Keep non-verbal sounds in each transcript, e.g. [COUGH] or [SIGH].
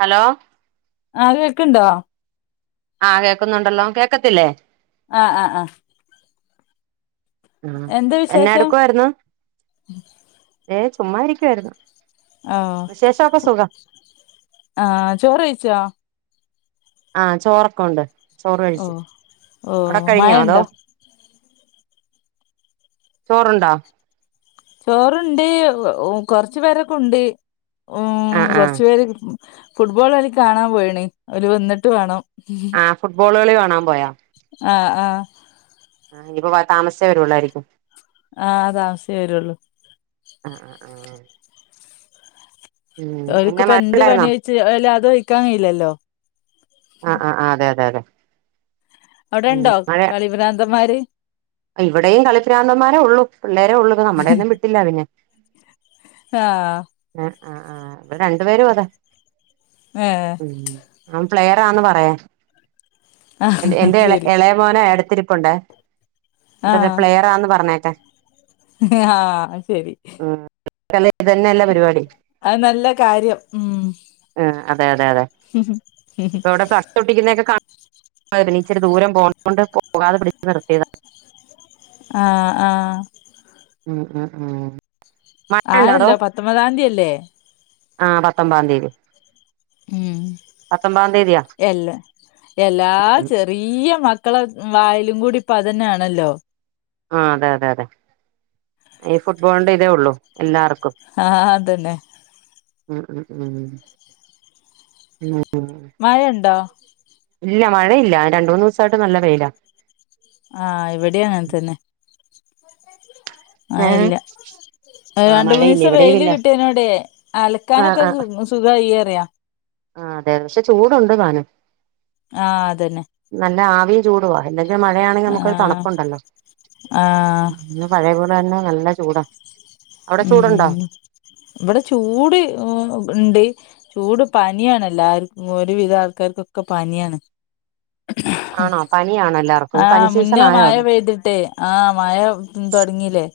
Hello? ആ അത് കേൾക്കണ്ടോ? ആഹ് കേക്കുന്നുണ്ടല്ലോ കേൾക്കത്തില്ലേ? ആ ആ ആ ആ എന്താ എന്നെ വിശേഷം എടുക്കുവായിരുന്നു ഏ ചുമ്മാ ഇരിക്കുവായിരുന്നു. ആ വിശേഷമൊക്കെ സുഖം ആഹ ചോറ് കഴിച്ചോ? ആഹ് ചോറൊക്കെ ഉണ്ട് ചോറ് ഓ കഴിച്ചു ഓ അവിടെ കഴിഞ്ഞോ അതോ മഴണ്ടോ ചോറുണ്ടോ. ചോറുണ്ട് കൊറച്ചു പേരൊക്കെ ഉണ്ട് ഉ ആഹ് ആഹ് കൊറച്ചു പേര് ഫുട്ബോൾ അവര് കാണാൻ പോയണ് അവര് വന്നിട്ട് വേണം ആ ഫുട്ബോൾ കി കാണാൻ പോയാ ആഹ ആഹ ഇപ്പ താമസിച്ചേ വരുള്ളായിരിക്കും. ആഹ താമസിചൊ വരുള്ളൂ. ആ ആ ആ ആ് എന്നാ അവർക്ക്പ്പം മഴ എന്ത് ഉണ്ടായിരുന്നോ പണി ഒഴച്ച് അല്ല അത് ഒഴിക്കാൻ കഴിയില്ലല്ലോ? ആ ആ ആ അതെ അതെ അതെ അവിടെ ഉം ഇണ്ടോ മഴ കളിഭ്രാന്തന്മാര്. ഇവിടെയും കളിപ്രാന്തമാരെ ഉള്ളൂ പിള്ളേരെ ഉള്ളു നമ്മുടെയൊന്നും വിട്ടില്ല അവന് ആഹ്. ആ ആ ആ് ഇവിടെ രണ്ടു പേരും അതെ. ആഹ് ഉ ആൻ പ്ലെയറാന്ന് ആ പറയാഎൻ്റെ ശരി എള മോന എടുത്തിരിപ്പുണ്ട് ആ ഇ പ്ലെയറാന്ന് പറഞ്ഞേക്കെ ആഹ് ശരി. ആള തന്നെ [UNINTELLIGIBLE] അത് നല്ല കാര്യം ഉം ആ അതെ അതെ അതെ ഇപ്പ ഇവിടെ തൊട്ടിക്കുന്നതൊക്കെന്നെ ഇച്ചിരി ദൂരം പോകണ കൊണ്ട് പോകാതെ പിടിച്ചച്ച് നിർത്തിയതാണ്. ആഹ ആഹ് ആഹാ ആഹാ ആഹാ ആയല്ലോ പത്തൊമ്പതാം തിയല്ലേ? ആ പത്തൊമ്പതാം തീയതി. ഉം പത്തൊമ്പതാം തീയതിയാ എല്ല എല്ലാ ചെറി ഈയ മക്കളെ വായലും കൂടി ഇപ്പൊ അതന്നാണല്ലോ. ആ അതെ അതെ അതെ ഈ ഫുട്ബോളിന്റെ ഇതേ ഉള്ളൂ എല്ലാർക്കും. ആഹ് അതന്നെ. ആ ആ ആഹ് മഴണ്ടോ? ഇല്ല മഴയില്ല രണ്ട് മൂന്ന് സായിട്ട് നല്ല വെയില. ആഹ് ഇവിടിം അങ്ങനെ തന്നെ മയ ഏഹ് ഇല്ല ആഹ് രണ്ട് മഴയില്ല മൂന്നീസം ഇവിടെയും വെയില് ഇല്ല കിട്ടിയേനോട്. ആഹ് അലക്കാനൊക്കെ സു ആഹ് സുഖായീ അറയ ആഹ് അതെ പക്ഷെ ചൂടുണ്ട് താനും ആഹ് അതന്നെ. നല്ല ആവിം ചൂടുവാ എന്തെങ്കിലും മഴയാണെങ്കി നമുക്കൊരു ആഹ് തണുപ്പുണ്ടല്ലോ ആഹ് ഇന്ന് പഴേപോലന്നെ നല്ല ചൂടാ. അവിടെ ചൂടുണ്ടോ ഉം ഇവടെ ചൂട് ഉം ഇണ്ട് ചൂട് പനിയാണെല്ലാർക്കും ഒരുവിധാൾക്കാർക്കൊക്കെ പനിയാണ്. ആണോ പനിയാണോ എല്ലാവർക്കും പനി ആഹ് സീസൺ മുന്നേ ആയോ മഴ അവിടെ പെയ്തിട്ട് ആഹ് മഴ തൊടങ്ങീല്ലേ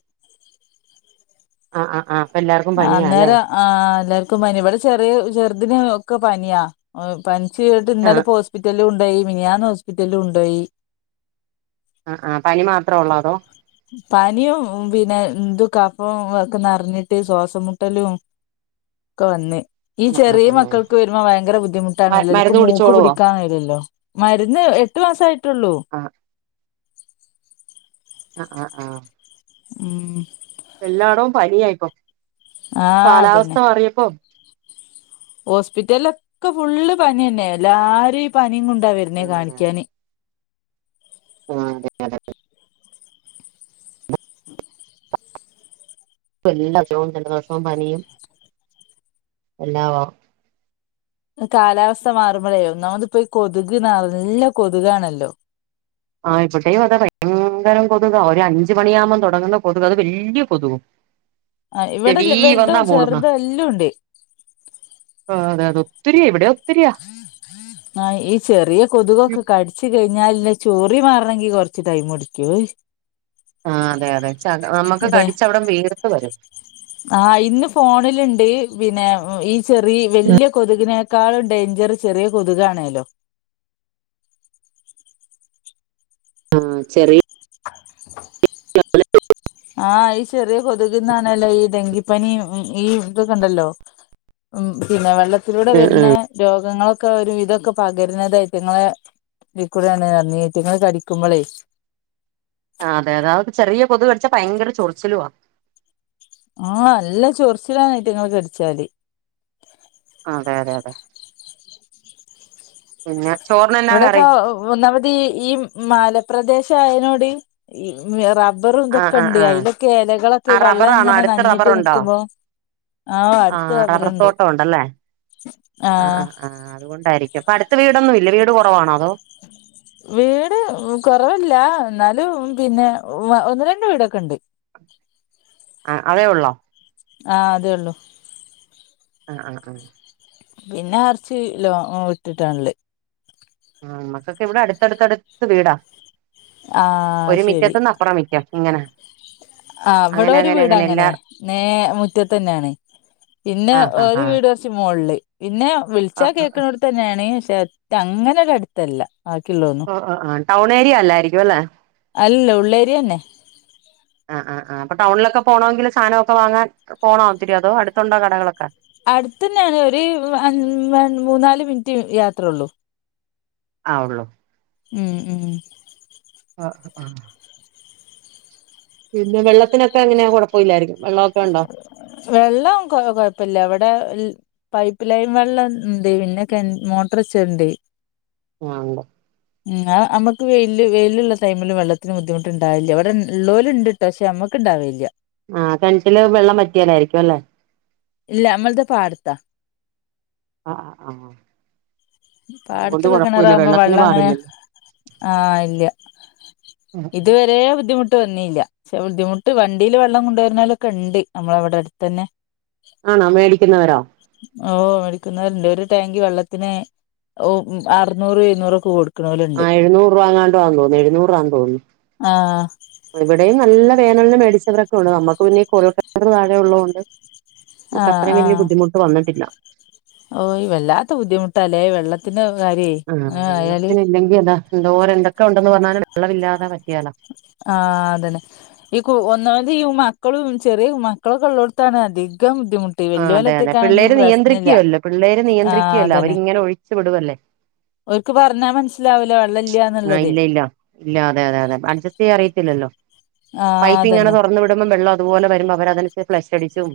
ആഹ് ആഹ് ആഹ് അപ്പെല്ലാർ ആഹ് അന്നേരം ആഹ് എല്ലാർക്കും പനി ഇവിടെ ചെറിയ ചെറുതിന് ഒക്കെ പനിയാ. പനിച്ച് കേട്ട് ആ ഇന്നലെപ്പോ ഹോസ്പിറ്റൽല് കൊണ്ടോയി മിനിയാന്ന് ഹോസ്പിറ്റൽല് കൊണ്ടോയി ആഹ് ആഹ് പനി മാത്രൊ ഒള്ളോ അതോ ഉം പനീം പിന്നെ ഇത് കഫും ഒക്കെ നറഞ്ഞിട്ട് ശ്വാസം മുട്ടലും ഒക്കെ വന്ന് ഈ ആ ആ ചെറിയ ആ മക്കൾക്ക് വരുമ്പോ ഭയങ്കര ബുദ്ധിമുട്ടാണല്ലോ ഇക്ക് മരുന്ന് മൂക്ക് കുടിച്ചോളുവോ പിടിക്കാൻ കഴിയില്ലല്ലോ മരുന്ന് എട്ട് മാസായിട്ടുള്ളൂ. ആ അഹ് ആഹ് ആഹ് ഉം എല്ലാടോം പനിയായിപ്പം ആഹ് അതന്നെ കാലാവസ്ഥ മാറിയപ്പം ഹോസ്പിറ്റൽലൊക്കെ ഫുള്ള് പനിന്നെയ എല്ലാരും ഈ പനിം കൊണ്ടാ ആ വരുന്നേ കാണിക്കാന്. ആഹ് അതെ അതെ. [UNINTELLIGIBLE] ജലദോഷവും പനിയും എല്ലാവോം കാലാവസ്ഥ മാറുമ്പളേ ഒന്നാമതിപ്പീ കൊതുക് നല്ല കൊതുകാണല്ലോ ആഹ് ഇബടേയും അതെ ഭയങ്കരം കൊതുകാ ഒരഞ്ച് മണിയാകുമ്പോ തൊടങ്ങുന്ന കൊതുകാ അത് വല്ല്യ കൊതുകും. അഹ് ചെവീ ഇവിടെല്ലെ വന്നാ വെല്തും മൂളുന്നെ ചെറുതും എല്ലവുണ്ട്. ആഹ് അതെയതെ ഒത്തിരിയ ഇവിടൊത്തിരിയ [INAUDIBLE] ആഹ് ഈ ചെറിയ ഈ കൊതുകൊക്കെ കടിച്ച് കഴിഞ്ഞാൽല്ലെ ചൊറി മാറണെങ്കി കൊറച്ച് ടൈമെടുക്കുവേ ആഹ് അതെയതെ ച നമ്മക്ക് കടിച്ചവിടെ വീർത്ത് വരും. ആഹ് ഇന്ന് ഫോണിലിണ്ട് പിന്നെ ഈ ചെറി വല്ല്യ കൊതുകിനേ ക്കാളും ഡേയ്ഞ്ചറ് ചെറിയ കൊതുകാണേലോ ചെറി [INAUDIBLE] [UNINTELLIGIBLE] ആഹ് ഈ ചെറിയ കൊത്കിന്നാണല്ലോ ഈ ഡെങ്കി പ്പനി ഈ ഇതൊക്കെണ്ടല്ലോ ഉം പിന്നെ വെള്ളത്തിലൂടെ ആഹ് വെര്ണെ ആഹ് രോഗങ്ങളൊക്കെ ഒരുവിധൊക്കെ പകരുന്നതയിറ്റിങ്ങളെ ഇതീക്കൂടെയാണ്റഞ്ഞു ഇയ്റ്റിങ്ങള് കടിക്കുമ്പളേ ആഹ് അതെയതെ [UNINTELLIGIBLE] ചെറിയ കൊത്ക് കടിച്ചാ ഭയങ്കര ചൊറിച്ചിലുവാ ആഹ് നല്ല ചൊറിച്ചിലാണ് ഇതിറ്റിങ്ങള് കടിച്ചാല് അതെ അതെ അതെ പിന്നെ ചോറിനെന്നാ ഇവിടൊക്കെ കറി ഒന്നാമതീ ഈ മലപ്രദേശം ആയനോടീ റബ്ബറും ആഹ് ഇതൊക്കെ ആഹ് ഉണ്ട്. ആഹ് അതിലൊക്കെ ഇലകളൊക്കെ ആഹ് ഈ വെള്ളം ഇങ്ങനെ നനഞ്ഞിട്ട് നിക്കുമ്പോ. ആഹ് ആ അടുത്ത് റബ്ബറുണ്ട് റബർത്തോട്ടം ഉണ്ടല്ലേ. ആ. ആ. ആഹ് ആ അതുകൊണ്ടായിരിക്കും അപ്പം അടുത്ത് വീടൊന്നും ഇല്ലേ? വീട് കുറവാണോ അതോ [INAUDIBLE] വീട് കൊറവല്ല, എന്നാലും പിന്നെ ഒന്ന് രണ്ട് വീടൊക്കെ ഉണ്ട് ആ അതേ ഉള്ളോ ആ അതേ ഉള്ളൂ ആ ആ ആ പിന്നെ കുറച്ച് ലോംഗ് വിട്ടിട്ടാണുള്ളേ. നമ്മുക്കൊക്കെ ഇവിടെ അടുത്തടുത്തടുത്ത് വീടാ, ആ ഒരു ശരി മിറ്റത്തിന്ന് അപ്പുറം മിറ്റം. ഇങ്ങനെ ആ ഇവിടെ ഒരു വീട് അങ്ങനെ. നേരെ മുറ്റത്ത് തന്നെയാണ്, പിന്നെ ആഹ് ആഹ് ഒരു ആഹ് വീട് കുറച്ച് മുകളില്. പിന്നെ വിളിച്ചാൽ ആഹ് കേൾക്കണടുത്ത് തന്നെയാണ്. പക്ഷെ അങ്ങനെ ഒരു അടുത്തല്ല. ആക്കിയില്ലേന്നും. ആഹ് ആഹ് ടൗൺ ഏരിയ അല്ലായിരിക്കും അല്ലേ അല്ല ഉള്ളേരിയന്നെ ആ ആ അപ്പൊ ടൗണിലൊക്കെ പോണെങ്കിൽ സാധനക്കെ വാങ്ങാൻ, പോണോ ഒത്തിരി, അതോ അടുത്തോണ്ടോ കടകളൊക്കെ. അടുത്തന്നെയാണ്. ഒരു മൂന്നാല് മിനിറ്റ് യാത്രയേ ഉള്ളു ആ ഉള്ളൂ ഉം ഉം ആഹ ആ ആ പിന്നെ വെള്ളത്തിനൊക്കെ എങ്ങനെയാ, കുഴപ്പമില്ലായിരിക്കും വെള്ളക്കെ ഉണ്ടോ വെള്ളം കൊ കൊഴപ്പില്ല. ഇവിടെ പൈപ്പ് ലൈൻ വെള്ളം ഇണ്ട്. പിന്നെ കേ മോട്ടോർ വചെണ്ട് ആ ഉണ്ട് പിന്നാ നമുക്ക് വെ വെയിലുള്ള ടൈമില് വെള്ളത്തിന് ബുദ്ധിമുട്ടുണ്ടാവില്ല. ഇവിടെ ഉള്ളോൽ ഇണ്ട്. പക്ഷെ നമ്മുക്കുണ്ടാവലില്ല ആഹ് കണറ്റില് വെള്ളം വറ്റിയാലായിരിക്കും അല്ലേ. ഇല്ല നമ്മളത് പാടത്താ. ആ ആഹ് ആ അതുകൊണ്ട് പടത്തിള്ള കിണറ് കുഴപ്പമില്ല ആകുമ്പോ വെള്ളത്തിന് വെള്ളം അങ്ങനെ.. പാടില്ലല്ലോ ആ. ഇല്ല ഇതുവരെ ബുദ്ധിമുട്ട് വന്നില്ല പക്ഷേ ബുദ്ധിമുട്ട് വണ്ടിയില് വെള്ളം കൊണ്ടുവരുന്നോനലൊക്കെ ഉണ്ട് നമ്മളെ ഇവിടെ അടുത്ത് തന്നെ. ആണോ മേടിക്കുന്നവരോ ഓ മേടിക്കുന്നവരുണ്ട്. ഒരു ടാങ്കി വെള്ളത്തിന് ഓ അറുന്നൂറ് എഴുന്നൂറ് ഒക്കെ കൊടുക്കും. ആ എഴുന്നൂറ് രൂപങ്ങാണ്ടുവാന്ന് തോന്നുന്നു. എഴുന്നൂറൂ ആന്ന് തോന്നുന്നു ആഹ് ഇവിടെയും നല്ല വേനലിന് മേടിച്ചവരൊക്കെ ഉണ്ട്. നമ്മുക്ക് പിന്നെഈ കുഴൽക്കിണർ താഴെ ഉള്ളതുകൊണ്ട്. നമുക്ക് ആഹ് അത്രയും വലിയ ആഹ്. ബുദ്ധിമുട്ട് വന്നിട്ടില്ല ഓയ് വല്ലാത്ത ബുദ്ധിമുട്ടാല്ലേ വെള്ള ത്തിന്റെ കാര്യേ ആ അയാല് ഇല്ലെങ്കിൽ എന്തോരെന്തൊക്കെ ഉണ്ടെന്ന് പറഞ്ഞാലും വെള്ളമില്ലാതെ പറ്റിയാലാ ആഹ അതന്നെ ഈ ഒന്നാമത് ഈ മക്കളും, ചെറിയ മക്കളൊക്കെയുള്ളെടുത്താണ് അധികം ബുദ്ധിമു ഈ ആ വല്യോല് അതെ അതെ ഒറ്റക്കാ ആണെങ്കിൽ പിള്ളേര് പ്രശ്നം ഇല്ല. നിയന്ത്രിക്കുവല്ലോ പിള്ളേര് ആഹ് നിയന്ത്രിക്കുവല്ലോ അതന്നെ അവരിങ്ങനെ ഒഴിച്ചു വിടുവല്ലേ ഓൽക്ക് പറഞ്ഞാൽ മനസ്സിലാവില്ല. വെള്ള ഇ ആ. ഇല്ല ഇല്ല ഇല്ല. അതെ.. അതെ അതെ, അഡ്ജസ്റ്റ് ചെയ്യാൻ അറിയത്തില്ലല്ലോ ആഹ് പൈപ്പ് ഇങ്ങനെ അതന്നെ തുറന്നു വിടുമ്പോ വെള്ളം അതുപോലെ വരുമ്പോ അവര് അതിന് അനുസരിച് ഫ്ലഷ് അടിച്ചും.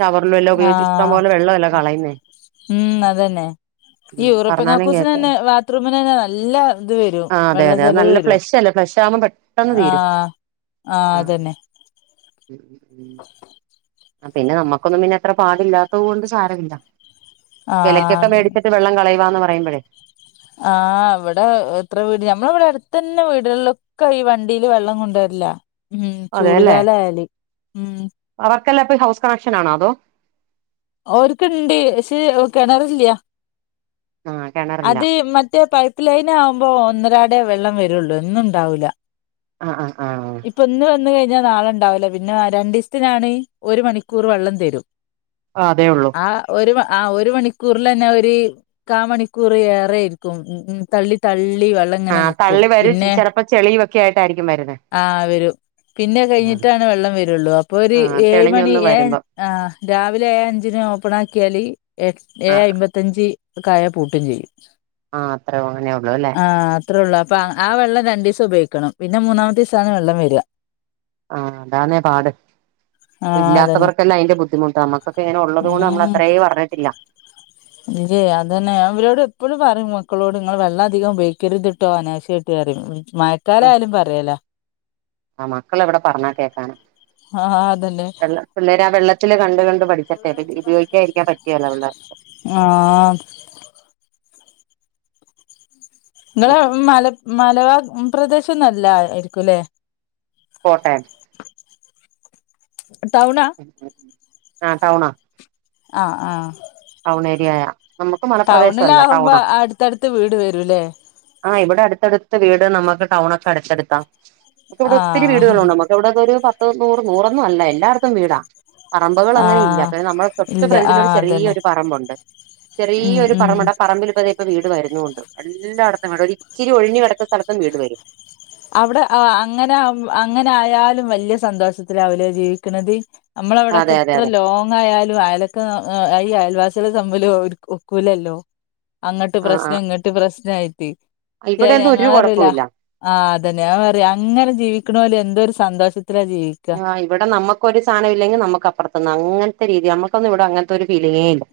ഷവറിലെല്ലൊം ഉപയോഗിച്ച് ഇഷ്ടം ആഹ് പോലെ വെള്ളം അല്ലെ കളയുന്നേ ഉം അതന്നെ ഉം പറഞ്ഞാലും കേക്ക ബാത്ത്റൂമിൻ തന്നെ നല്ല ഇത് വരും വെള്ള അതെ അത് ചെലവ് നല്ല വരും ഫ്ലഷ് അല്ലേ ഫ്ലഷ് ആവുമ്പോ പെട്ടെന്ന് തീരും ആഹ് ആഹ് ആ അതന്നെ ഉം പിന്നെ നമുക്കൊന്നും പിന്നെ അത്ര പാടില്ലാത്തത് കൊണ്ട് സാരമില്ല ആഹ് വിലയ്ക്കൊക്കെ അതന്നെ മേടിച്ചിട്ട് വെള്ളം കളയവാന്ന് പറയ്പഴേ ആഹ് ഇവിടെ എത്ര വീട് നഞമ്മള ഇവിടെ അടുത്തു തന്നെ വീടുകളിലെ ഒക്കെ ഈ വണ്ടിയില് വെള്ളം കൊണ്ടുവരല്ല ഉം ചൂട്കാലായാല് ഉം അവർക്കല്ലാ ഹൗസ് കണക്ഷൻ ആണോ അതോ ഓര്ക്ക്ണ്ട് പക്ഷെ കെണറില്ല ആ കിണറില്ല അത് മറ്റേ പൈപ്പ പ്പ്ലൈന ആവുമ്പോ ഒന്നരാടെ വെള്ളം വരൊള്ളൂ എന്നും ഇണ്ടാവൂല ആഹ് ആഹ് ആഹ് ആഹ് ഇപ്പൊ ഇന്ന് വന്ന് കഴിഞ്ഞാൽ നാളെ ഉണ്ടാവൂല പിന്നെ രണ്ടീസത്തിനാണ് ഒരു മണിക്കൂർ വെള്ളം തരും ആഹ് അതെ ഒള്ളൂ ആഹ് ഒരു ആഹ് ഒരു മണിക്കൂറൽ തന്നെ ഒരു കാമണിക്കൂർ ഏയ്റെര്ക്കും ഉം തള്ളി തള്ളി വെള്ളം അങ്ങനെ ആഹ് നിക്കും തള്ളി പിന്നെ വരും ചിലപ്പോ ചെളിയുമൊക്കെ ആയിട്ടായിരിക്കും വരുന്നേ ആഹ് വെരും പിന്നെ ആഹ് കഴിഞ്ഞിട്ടാണ് വെള്ളം വരൊള്ളൂ. അപ്പൊ ഒരു ആഹ് ഏഴ് മണി തെളിഞ്ഞൊന്ന് ഏ വരുമ്പം ആഹ് രാവിലെ രാവിലെ ഏ അഞ്ചിന് ഓപ്പൺ ആക്കിയാൽ എ ഏ ആഹ് അമ്പത്തഞ്ച് കായ പൂട്ടും ചെയ്യും ആഹ് അത്രേ അങ്ങനേ ഒള്ളൂ ല്ലേ ആ ഹ് അത്രേ ഒള്ളൂ അപ്പം ആ വെള്ളം രണ്ടീസം ഉപയോഗിക്കണം പിന്നെ മൂന്നാമത്തീസണ് വെള്ളം വര ആഹ് അതാന്നെ പാട് ആഹ് അതന്നെ ഇല്ലാത്തവർക്കെല്ലാം അതിന്റെ ബുദ്ധിമുട്ട നമ്മക്ക് അക്കെ ഇങ്ങന ഉള്ളതുകൊണ്ട് നമ്മള അത്രേ പറഞ്ഞിട്ടില്ല ഇജേ അതന്നെ അവരോട് എപ്പോഴും പറയും മക്കളോട് ഇങ്ങൾ വെള്ളധികം ഉപേയോഗിക്കരുത് ട്ടോ അനാവ ട്ട് മയക്കാല ആയാലും പറയലാ ആ ഹ് മക്കൾ എവിടെ പറഞ്ഞാ കേക്കാനാ ആഹ് അതന്നെ വെള്ളം പിള്ളേര് ആ വെള്ളത്തിൽ കണ്ട കണ്ട് പഠിച്ചട്ടെ ഉപയോഗിക്കാതിരിക്കാൻ പറ്റുവല്ലപിള്ളേർക്ക് ആഹ് ഇങ്ങളെ മല മലബ പ്രദേശംന്നല്ല ആയിരിക്കുല്ലെ കോട്ടയം ടൗണ ആഹ് ടൗണ ആഹ് ആഹ് ടൗണേഏരിയായ ടൗണിലാകുമ്പോ അടുത്തടുത്ത് വീട് വരൂല്ലേ ആഹ് ഇവിടെ അടുത്തടുത്ത് വീട് നമ്മുക്ക് ടൗൺ ഒക്കെ അടുത്തടുത്താ ന ഇവിടെ ഒത്തിരി ആഹ് വീടുകളുണ്ട്മ്മ ഇവിടതൊ ഒരു പത്ത് നൂറ് നൂറൊന്നും അല്ല എല്ലാർത്തും വീടാ പറമ്പുകൾ അങ്ങെ ഇല്ല ആഹ് പിന്നെ നമ്മളെ തൊട്ട് ഇല്ല ഫ്രണ്ടിലൊരു ആഹ് അതന്നെ ചെറിയൊരു പറമ്പുണ്ട് ഉം ചെറിയൊരു ഉം പറമ്പുണ്ട് പറമ്പിൽ ഇപ്പതായ് ഇപ്പ വീട് വരുന്നുണ്ട് എല്ലായിടത്തും വീട് ഒരു ഇച്ചിരി ഒഴിഞ്ഞുിടത്ത സ്ഥലത്തും വീട് വരും അവിടെ അങ്ങനെ അങ്ങനെ ആയാലും വല്യയ സന്തോഷത്തി അവുലെ ജീവിക്കണത് നമ്മള അവിടൊക്കെ അതെ അതെ ഇത്ര അതെ ല്ലോ ങ്ങായാലും അയലൊക്കെ ഈ അയൽവാസികളെ തമ്മിൽ ഒക്കൂലല്ലോ അങ്ങട്ട് ആ ആ പ്രശ്നം ഇങ്ങട്ട് പ്രശ്നയിട്ട് ഷെ അഹ് ഇവിടെയൊന്നും ഒരു ഞങ്ങളറില്ല കുഴപ്പമില്ല ആഹ് അതന്നെ ഞാൻ പറയാ അങ്ങനെ ജീവിക്കണോലെ എന്തോരു സന്തോഷത്തിലാ ജീവി ആഹ് ഇവിടെ നമക്കൊ ഒരു സാധനമല്ലെങ്കിൽ നമുക്കപ്പറത്ത്ന്ന് അങ്ങനത്തെ രീതി നമുക്കൊന്നും ഇവിടെ അങ്ങനത്തെ ഒരു ഫീലിങ്ങേ ല്ല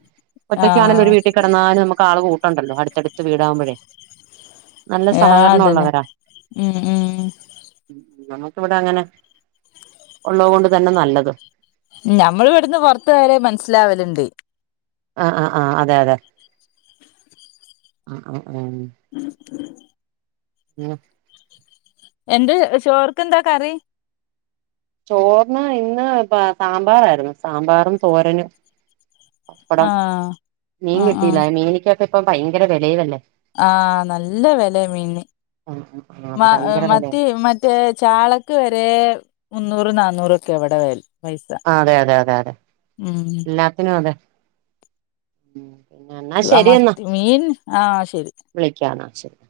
ഒറ്റക്കാണെലും ആഹ് ഒരു വീട്ടി കെടന്നാലും നമുക്ക് ആള് കൂട്ടുണ്ടല്ലോ അടുത്തടുത്ത് വീടാകുമ്പോഴേ നല്ല ആ സഹകരണം അതന്നെ ഉം ഉം ഞമക്ക് ഇവിടെ അങ്ങനെ ഉള്ളകൊണ്ട് തന്നെ നല്ലത് ഞമ്മൾ ഇവിടുന്ന് പുറത്ത വരെ മനസ്സിലാവലുണ്ട് ആ ആഹ് ആഹ് അതെ അതെ ആ ആ മ്മ് എന്ത് ചോറിക്ക് എന്താ കറി ചോർന്ന് ഇന്ന് പ്പ സാമ്പാറായിരുന്നു സാമ്പാറും തോരനും പപ്പടം ആഹ് മീൻ ആഹ് ആഹ് കിട്ടില്ല മീനിക്കൊക്കെ ഇപ്പ ഭയങ്കര വിലയിലല്ലേ ആഹ നല്ല വെല മീന് ആ ആ മ അതെ ഭയങ്കര വിലയാ മത്തി മ ചാളക്ക് വരെ മുന്നൂറ് നന്നൂറ് ഒക്കെ ഇവിടെ വെരണ ആ അതെ അതെ അതെ എല്ലാത്തിനും അതെ പിന്നെ എന്നാ മ മീൻ ആഹ ശരി വിളിക്കാ നാ ശെരി